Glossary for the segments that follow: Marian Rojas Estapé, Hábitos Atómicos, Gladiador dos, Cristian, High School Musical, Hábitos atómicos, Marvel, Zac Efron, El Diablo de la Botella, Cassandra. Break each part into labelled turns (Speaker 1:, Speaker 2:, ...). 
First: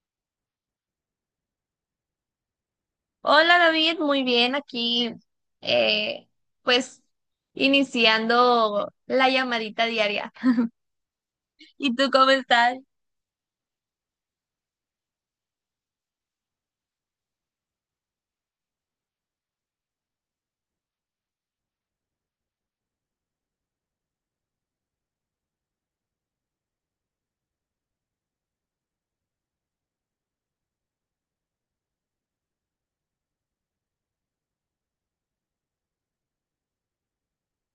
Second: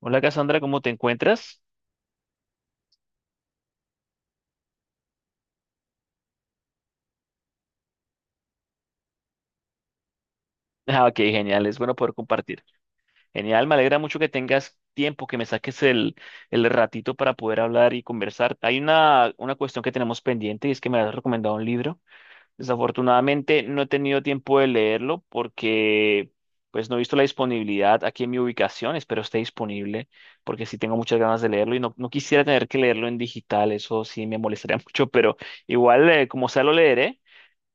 Speaker 1: Hola Cassandra, ¿cómo te encuentras?
Speaker 2: Hola David, muy bien aquí, eh, pues iniciando la llamadita diaria.
Speaker 1: Ah, ok, genial, es bueno
Speaker 2: ¿Y tú
Speaker 1: poder
Speaker 2: cómo
Speaker 1: compartir.
Speaker 2: estás?
Speaker 1: Genial, me alegra mucho que tengas tiempo, que me saques el ratito para poder hablar y conversar. Hay una cuestión que tenemos pendiente y es que me has recomendado un libro. Desafortunadamente no he tenido tiempo de leerlo porque pues no he visto la disponibilidad aquí en mi ubicación, espero esté disponible porque sí tengo muchas ganas de leerlo y no, no quisiera tener que leerlo en digital, eso sí me molestaría mucho, pero igual como sea lo leeré.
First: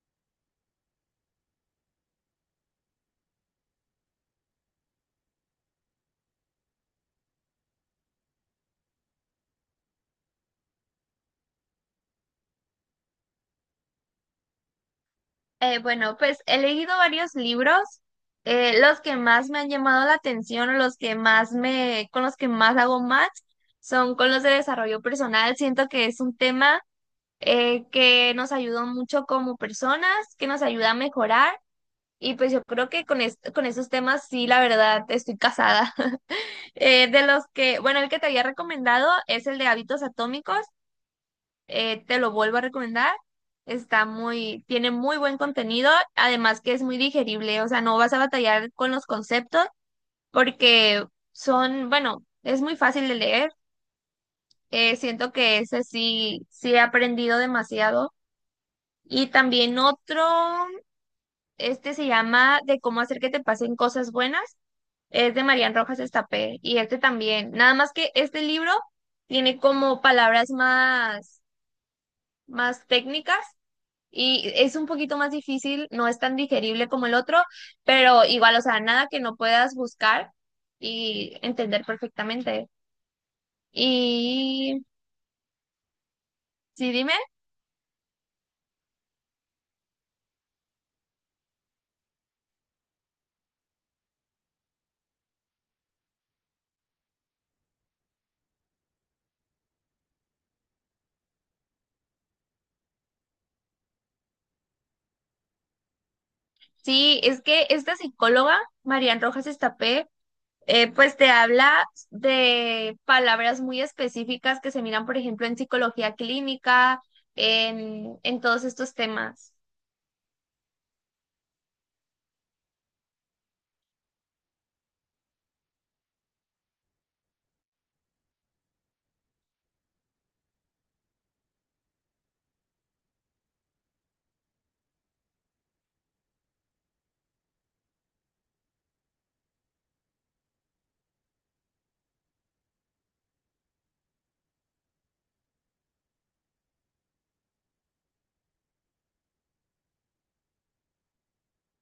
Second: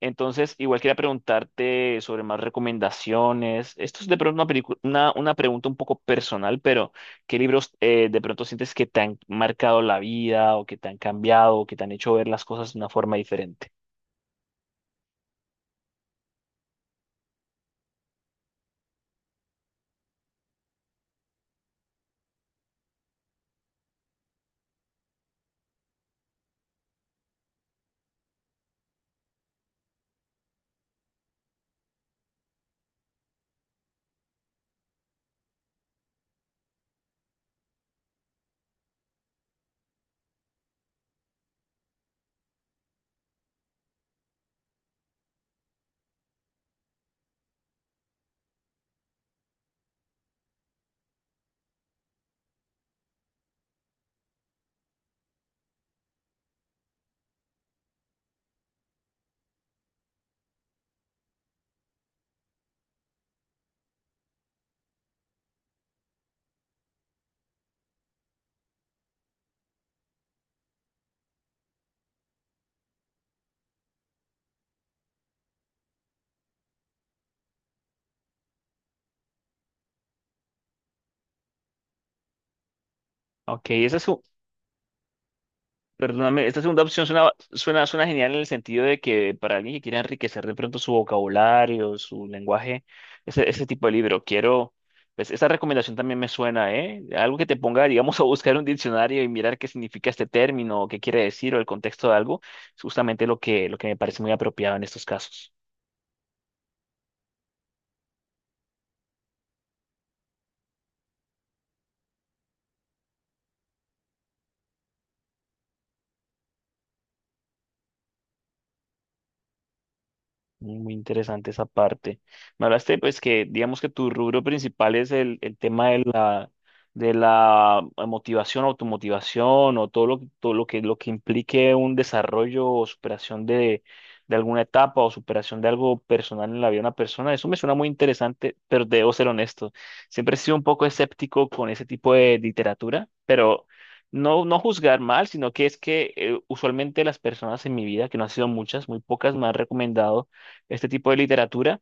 Speaker 1: Entonces, igual quería preguntarte sobre más recomendaciones. Esto es de pronto una pregunta un poco personal, pero ¿qué libros de pronto sientes que te han marcado la vida o que te han cambiado o que te han hecho ver las cosas de una forma diferente?
Speaker 2: Bueno, pues he leído varios libros, los que más me han llamado la atención, o los que más con los que más hago match, son con los de desarrollo personal. Siento que es un tema que nos ayuda mucho como personas, que nos ayuda a mejorar, y pues yo creo que con esos temas sí, la verdad, estoy casada. De los que, bueno, El que te había recomendado es el de hábitos atómicos. Te lo vuelvo a recomendar. Está muy, tiene muy buen contenido, además que es muy digerible, o sea, no vas a batallar con los conceptos porque son, bueno, es muy fácil de leer. Siento que ese sí, sí he aprendido demasiado. Y también otro, este se llama de cómo hacer que te pasen cosas buenas. Es de Marian Rojas Estapé y este también. Nada más que este libro tiene como palabras más, más técnicas y es un poquito más difícil, no es tan digerible como el otro, pero igual, o sea, nada que no puedas buscar y entender perfectamente.
Speaker 1: Ok, esa es.
Speaker 2: Y
Speaker 1: Perdóname, esta segunda
Speaker 2: sí,
Speaker 1: opción
Speaker 2: dime,
Speaker 1: suena, suena, suena genial en el sentido de que para alguien que quiera enriquecer de pronto su vocabulario, su lenguaje, ese tipo de libro, quiero, pues esa recomendación también me suena, ¿eh? Algo que te ponga, digamos, a buscar un diccionario y mirar qué significa este término, o qué quiere decir o el contexto de algo, es justamente lo lo que me parece muy apropiado en estos casos.
Speaker 2: sí, es que esta psicóloga, Marian Rojas Estapé, pues te habla de palabras muy específicas que se miran, por ejemplo, en psicología clínica, en todos estos temas.
Speaker 1: Muy interesante esa parte. Me hablaste, pues, que digamos que tu rubro principal es el tema de la motivación, automotivación o todo lo que implique un desarrollo o superación de alguna etapa o superación de algo personal en la vida de una persona. Eso me suena muy interesante, pero debo ser honesto. Siempre he sido un poco escéptico con ese tipo de literatura, pero no, no juzgar mal, sino que es que usualmente las personas en mi vida, que no han sido muchas, muy pocas, me han recomendado este tipo de literatura,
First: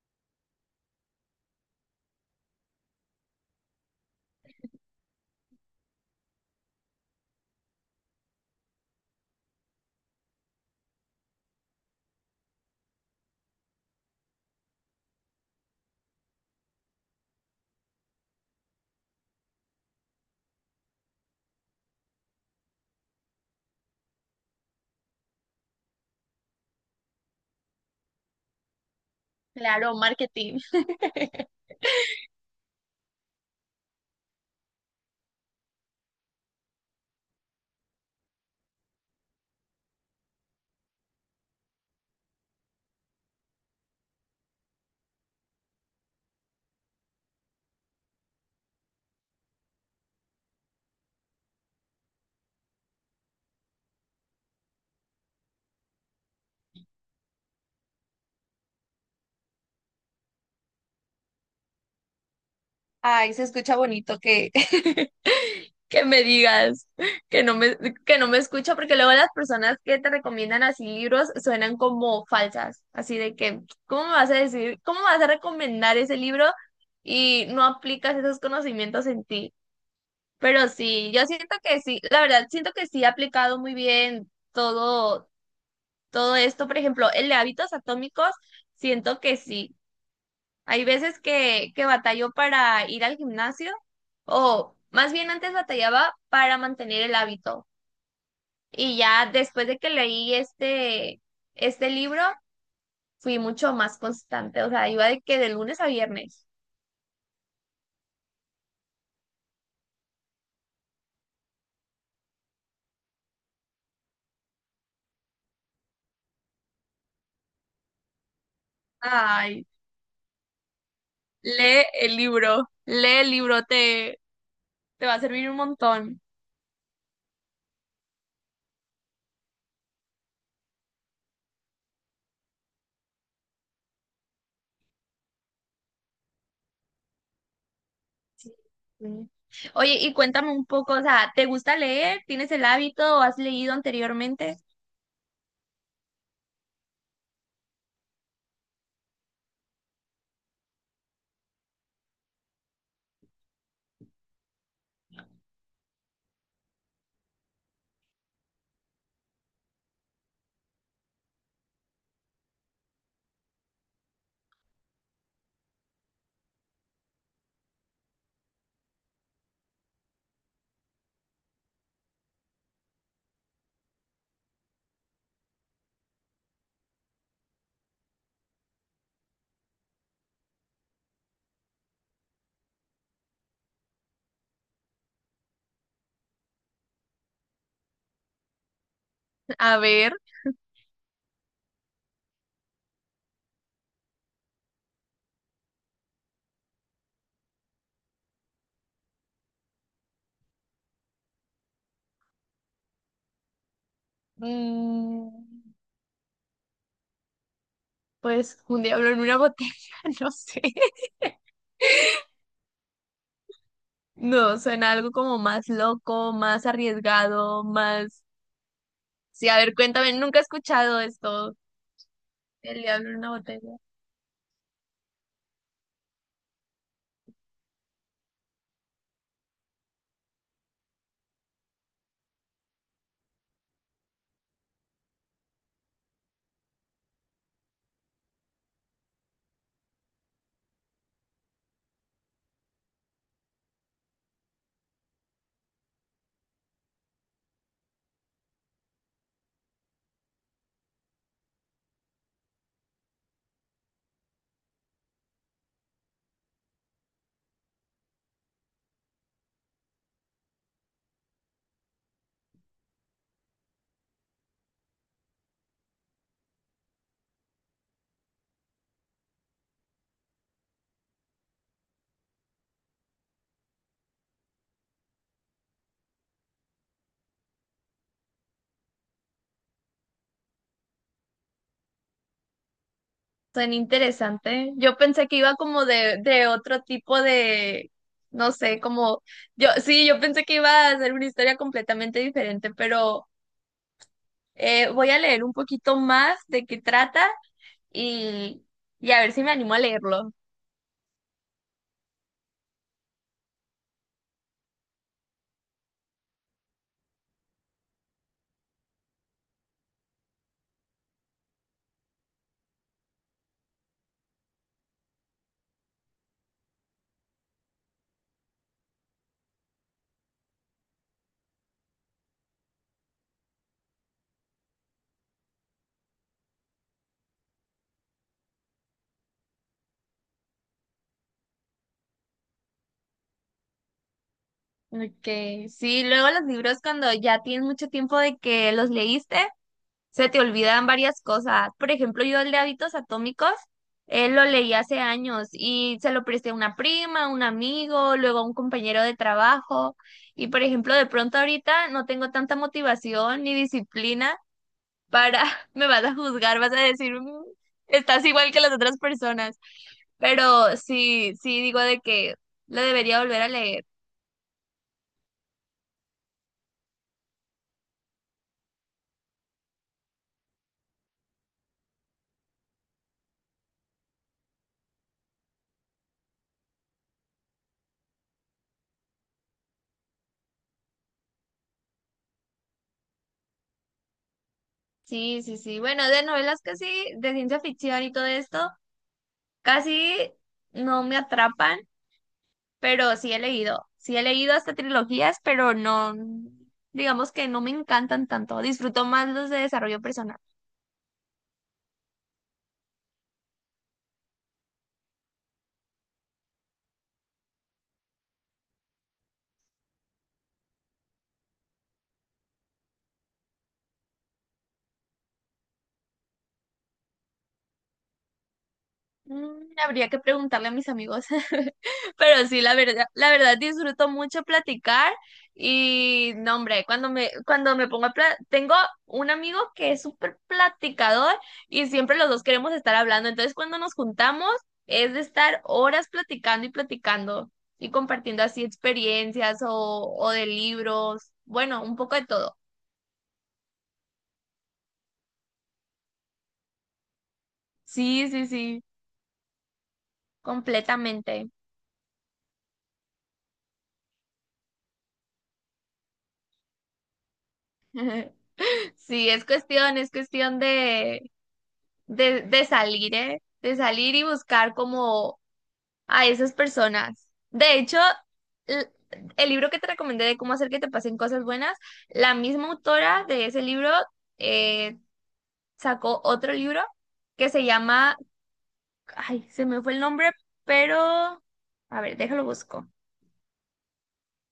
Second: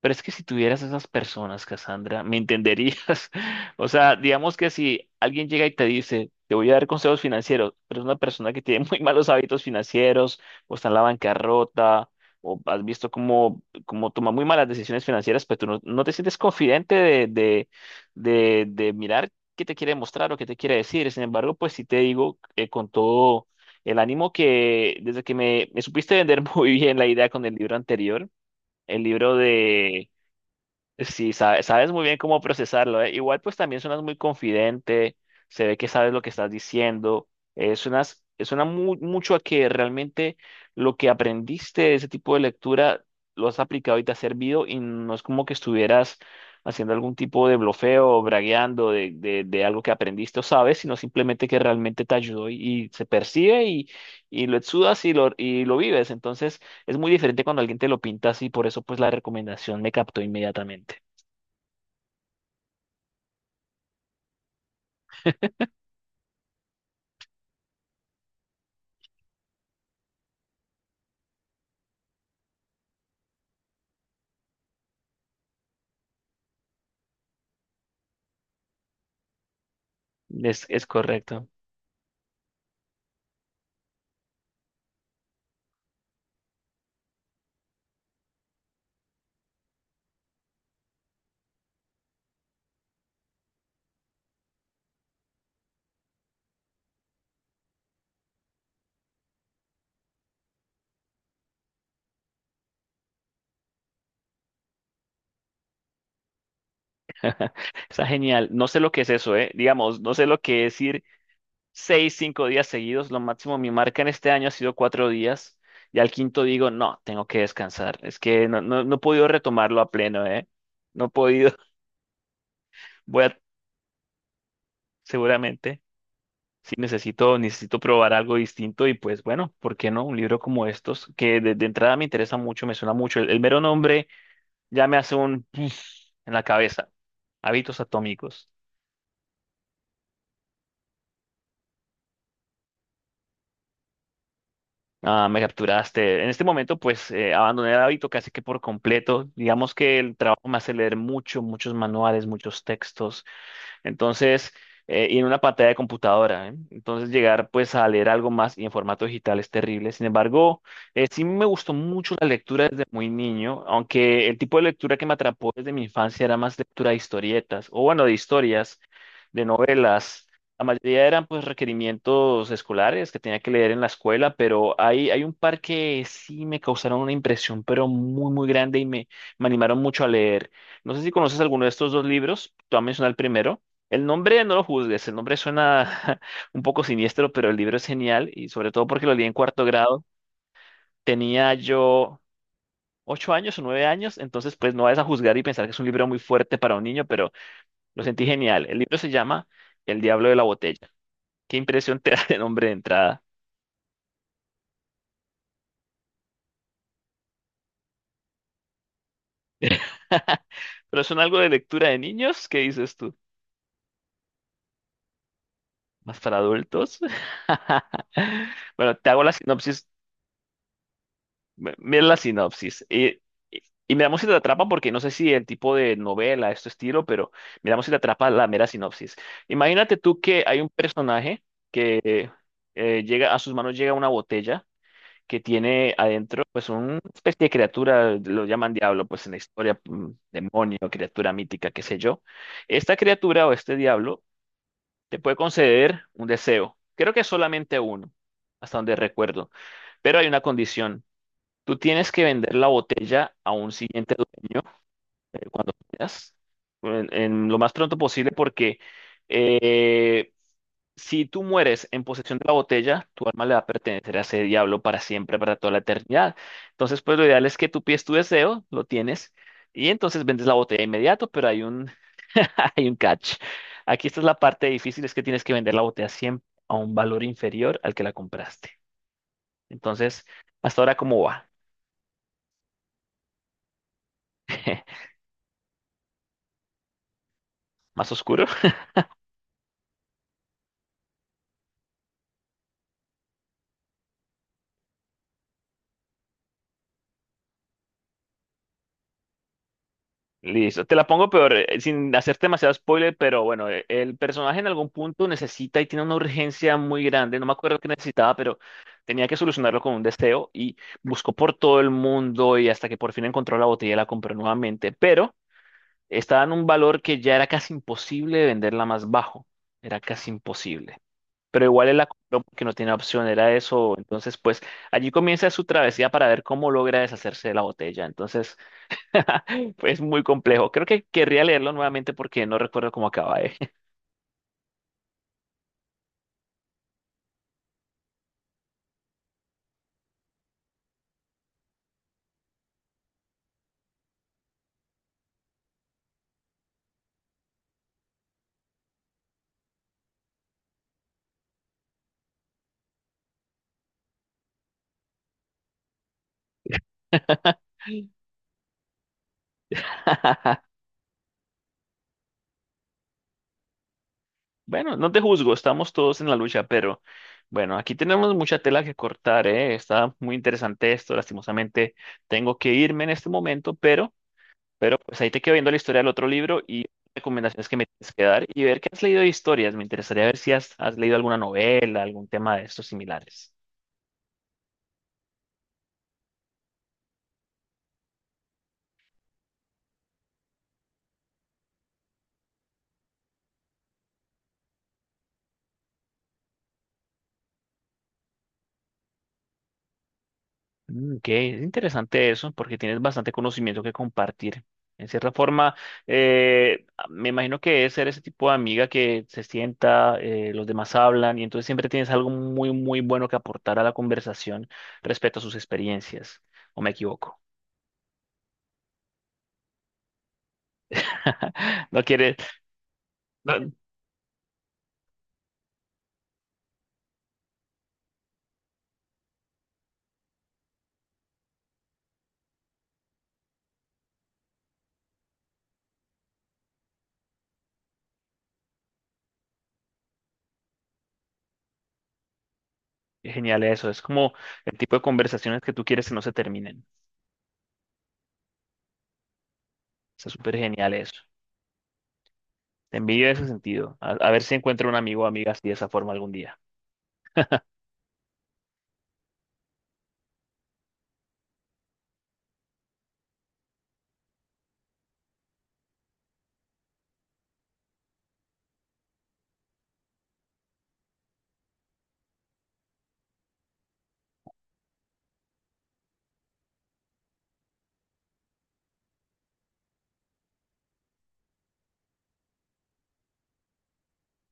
Speaker 1: pero es que si tuvieras esas personas, Cassandra, me entenderías. O sea, digamos que si alguien llega y te dice, te voy a dar consejos financieros, pero es una persona que tiene muy malos hábitos financieros, o está en la bancarrota, o has visto cómo, cómo toma muy malas decisiones financieras, pero tú no, no te sientes confidente de mirar qué te quiere mostrar o qué te quiere decir. Sin embargo, pues sí te digo con todo el ánimo que desde que me supiste vender muy bien la idea con el libro anterior, el libro
Speaker 2: Claro,
Speaker 1: de...
Speaker 2: marketing.
Speaker 1: Sí, sabes muy bien cómo procesarlo, ¿eh? Igual pues también suenas muy confidente, se ve que sabes lo que estás diciendo, mucho a que realmente lo que aprendiste de ese tipo de lectura lo has aplicado y te ha servido y no es como que estuvieras haciendo algún tipo de blofeo o bragueando de algo que aprendiste o sabes, sino simplemente que realmente te ayudó y se percibe y lo exudas y lo vives. Entonces... Es muy diferente cuando alguien te lo pinta así, por eso pues la recomendación me captó inmediatamente.
Speaker 2: Ay, se escucha bonito que, que me digas que no que no me escucha, porque luego las personas que te recomiendan así libros suenan como falsas, así de que, ¿cómo me vas a decir, cómo me vas a recomendar ese libro y no aplicas esos conocimientos en ti? Pero
Speaker 1: Es
Speaker 2: sí, yo
Speaker 1: correcto.
Speaker 2: siento que sí, la verdad, siento que sí ha aplicado muy bien todo, todo esto. Por ejemplo, el de hábitos atómicos, siento que sí. Hay veces que batallo para ir al gimnasio, o más bien antes batallaba para mantener el hábito. Y ya después de que leí este libro, fui mucho más constante. O sea, iba de que de lunes a viernes.
Speaker 1: Está genial. No sé lo que es eso, ¿eh? Digamos, no sé lo que es ir seis, cinco días seguidos. Lo máximo, mi marca en este año ha sido cuatro días. Y al quinto digo, no, tengo que descansar. Es que no, no, no he podido
Speaker 2: Ay,
Speaker 1: retomarlo a pleno, ¿eh? No he podido.
Speaker 2: lee el libro,
Speaker 1: Voy a,
Speaker 2: te va a servir un
Speaker 1: seguramente,
Speaker 2: montón.
Speaker 1: sí necesito, necesito probar algo distinto. Y pues bueno, ¿por qué no? Un libro como estos, que de entrada me interesa mucho, me suena mucho. El mero nombre. Ya me hace un en la cabeza. Hábitos atómicos.
Speaker 2: Sí. Sí. Oye, y cuéntame un poco, o sea, ¿te gusta leer? ¿Tienes el hábito o has leído anteriormente?
Speaker 1: Ah, me capturaste. En este momento, pues, abandoné el hábito casi que por completo. Digamos que el trabajo me hace leer mucho, muchos manuales, muchos textos. Entonces, y en una pantalla de computadora, ¿eh? Entonces, llegar pues a leer algo más y en formato digital es terrible. Sin embargo, sí me gustó mucho la lectura desde muy niño, aunque el tipo de lectura que me atrapó desde mi infancia era más lectura de historietas, o bueno, de historias, de novelas. La mayoría eran pues requerimientos escolares que tenía que leer en la escuela, pero hay un par que sí me causaron una impresión, pero muy, muy grande y me animaron mucho a leer. No sé si conoces alguno de estos dos libros, tú has mencionado el primero. El nombre no lo juzgues, el nombre suena un poco siniestro, pero el libro es genial y sobre todo porque lo leí en cuarto
Speaker 2: A
Speaker 1: grado.
Speaker 2: ver,
Speaker 1: Tenía yo ocho años o nueve años, entonces pues no vayas a juzgar y pensar que es un libro muy fuerte para un niño, pero lo sentí genial. El libro se llama El Diablo de la Botella. ¿Qué impresión te da el nombre de entrada?
Speaker 2: mm, pues un diablo en una botella, no sé.
Speaker 1: ¿Pero son algo de lectura de niños? ¿Qué dices tú?
Speaker 2: No, suena algo como más
Speaker 1: ¿Más
Speaker 2: loco,
Speaker 1: para
Speaker 2: más
Speaker 1: adultos?
Speaker 2: arriesgado, más...
Speaker 1: Bueno, te hago la
Speaker 2: Sí, a ver,
Speaker 1: sinopsis.
Speaker 2: cuéntame, nunca he escuchado esto,
Speaker 1: Mira la
Speaker 2: el
Speaker 1: sinopsis.
Speaker 2: diablo en una
Speaker 1: Y,
Speaker 2: botella.
Speaker 1: y miramos si te atrapa, porque no sé si el tipo de novela, este estilo, pero miramos si te atrapa la mera sinopsis. Imagínate tú que hay un personaje que a sus manos llega una botella que tiene adentro pues una especie de criatura, lo llaman diablo pues en la historia, demonio, criatura mítica, qué sé yo. Esta criatura o este diablo te puede conceder un deseo, creo que solamente uno, hasta donde recuerdo, pero hay una condición. Tú tienes que vender la botella a un siguiente dueño cuando puedas, en lo más pronto posible porque... eh, si tú mueres en posesión de la botella, tu alma le va a pertenecer a ese diablo para siempre, para toda la eternidad. Entonces, pues lo ideal es que tú pides tu deseo, lo tienes, y entonces vendes la botella de inmediato, pero hay un, hay un catch. Aquí esta es la parte difícil, es que tienes que vender la botella siempre a un valor inferior al que la compraste. Entonces, hasta ahora, ¿cómo va?
Speaker 2: Suena interesante. Yo pensé que iba como de otro tipo de,
Speaker 1: ¿Más oscuro?
Speaker 2: no sé, como... Yo, sí, yo pensé que iba a ser una historia completamente diferente, pero... Voy a leer un poquito más de qué trata y, y a ver si me animo a leerlo.
Speaker 1: Listo, te la pongo peor, sin hacerte demasiado spoiler, pero bueno, el personaje en algún punto necesita y tiene una urgencia muy grande, no me acuerdo qué necesitaba, pero tenía que solucionarlo con un deseo y buscó por todo el mundo y hasta que por fin encontró la botella y la compró nuevamente, pero estaba en un valor que ya era casi imposible de venderla más bajo, era casi imposible, pero igual él la compró porque no tenía opción, era eso, entonces pues allí comienza su travesía para ver cómo logra deshacerse de la botella, entonces... Es muy complejo. Creo que querría leerlo nuevamente porque no recuerdo cómo acaba, ¿eh?
Speaker 2: Ok, sí, luego los libros cuando ya tienes mucho tiempo de que los leíste, se te olvidan varias cosas. Por ejemplo, yo el de Hábitos Atómicos, él lo leí hace años y se lo presté a una prima, a un amigo, luego a un compañero de trabajo. Y por ejemplo, de pronto ahorita no tengo tanta motivación ni disciplina para, me vas a juzgar, vas a decir, "Mm, estás igual que las otras personas. Pero sí, sí digo de que lo debería volver a leer.
Speaker 1: Bueno, no te juzgo, estamos todos en la lucha, pero bueno, aquí tenemos mucha tela que cortar, ¿eh? Está muy interesante esto, lastimosamente tengo que irme en este momento, pero pues ahí te quedo viendo la historia del otro libro y recomendaciones que me tienes que dar y ver qué has leído de historias. Me interesaría ver si has, has leído alguna novela, algún tema de estos similares.
Speaker 2: Sí, sí, sí. Bueno, de novelas casi, de ciencia ficción y todo esto, casi no me atrapan, pero sí he leído. Sí he leído hasta trilogías, pero no, digamos que no me encantan tanto. Disfruto más los de desarrollo personal.
Speaker 1: Mm, ok, es interesante eso porque tienes bastante conocimiento que compartir. En cierta forma, me imagino que es ser ese tipo de amiga que se sienta, los demás hablan y entonces siempre tienes algo muy, muy bueno que aportar a la conversación respecto a sus experiencias. ¿O me equivoco?
Speaker 2: Mm, habría que preguntarle a mis amigos,
Speaker 1: No quieres...
Speaker 2: pero sí, la verdad
Speaker 1: no-
Speaker 2: disfruto mucho platicar y no, hombre, cuando me pongo a pla- tengo un amigo que es súper platicador y siempre los dos queremos estar hablando, entonces cuando nos juntamos es de estar horas platicando y platicando y compartiendo así experiencias o de libros, bueno, un poco de todo.
Speaker 1: Genial eso. Es como el tipo de conversaciones que tú quieres que no se terminen.
Speaker 2: Sí, sí, sí,
Speaker 1: Está súper genial eso.
Speaker 2: completamente.
Speaker 1: Te envidio en ese sentido. A ver si encuentro un amigo o amiga así de esa forma algún día.
Speaker 2: Sí, es cuestión de salir, ¿eh? De salir y buscar como a esas personas. De hecho, l- el libro que te recomendé de cómo hacer que te pasen cosas buenas, la misma autora de ese libro eh, sacó otro libro que se llama, ay, se me fue el nombre, pero, a ver, déjalo busco.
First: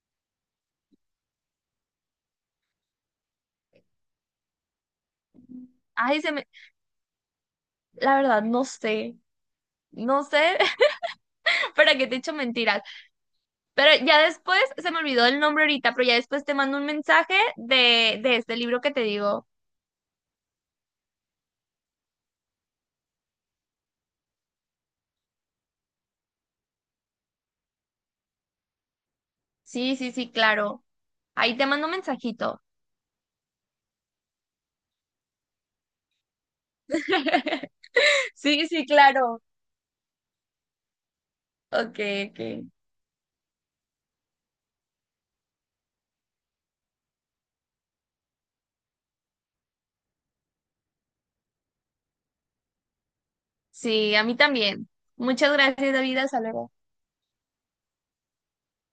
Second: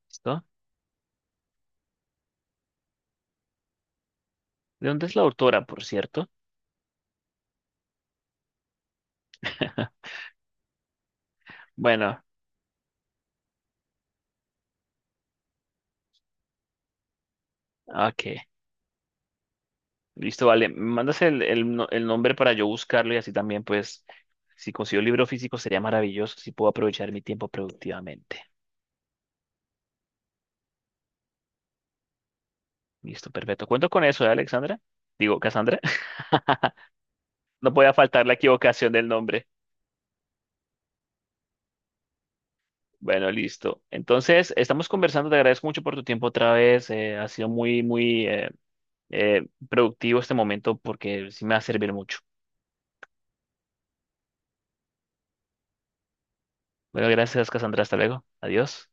Speaker 1: ¿Listo? ¿De dónde es la autora, por
Speaker 2: Ay, se
Speaker 1: cierto?
Speaker 2: me, la verdad, no sé. No sé para qué te he
Speaker 1: Bueno,
Speaker 2: hecho mentiras, pero ya después se me olvidó el nombre ahorita, pero ya después te mando un mensaje
Speaker 1: ok.
Speaker 2: de este libro que te digo.
Speaker 1: Listo, vale. ¿Me mandas el, no- el nombre para yo buscarlo y así también, pues, si consigo el libro físico sería maravilloso si puedo aprovechar mi tiempo productivamente.
Speaker 2: Sí, sí, sí, claro. Ahí te mando un mensajito.
Speaker 1: Listo, perfecto. Cuento con eso, ¿eh, Alexandra? Digo, Cassandra. No podía faltar la
Speaker 2: Sí, sí,
Speaker 1: equivocación del
Speaker 2: claro.
Speaker 1: nombre.
Speaker 2: Ok, ok.
Speaker 1: Bueno, listo. Entonces, estamos conversando. Te agradezco mucho por tu tiempo otra vez. Ha sido muy, muy productivo este momento porque sí me va a servir mucho.
Speaker 2: Sí, a mí también. Muchas gracias, David. Hasta luego.
Speaker 1: Bueno, gracias, Cassandra. Hasta luego. Adiós.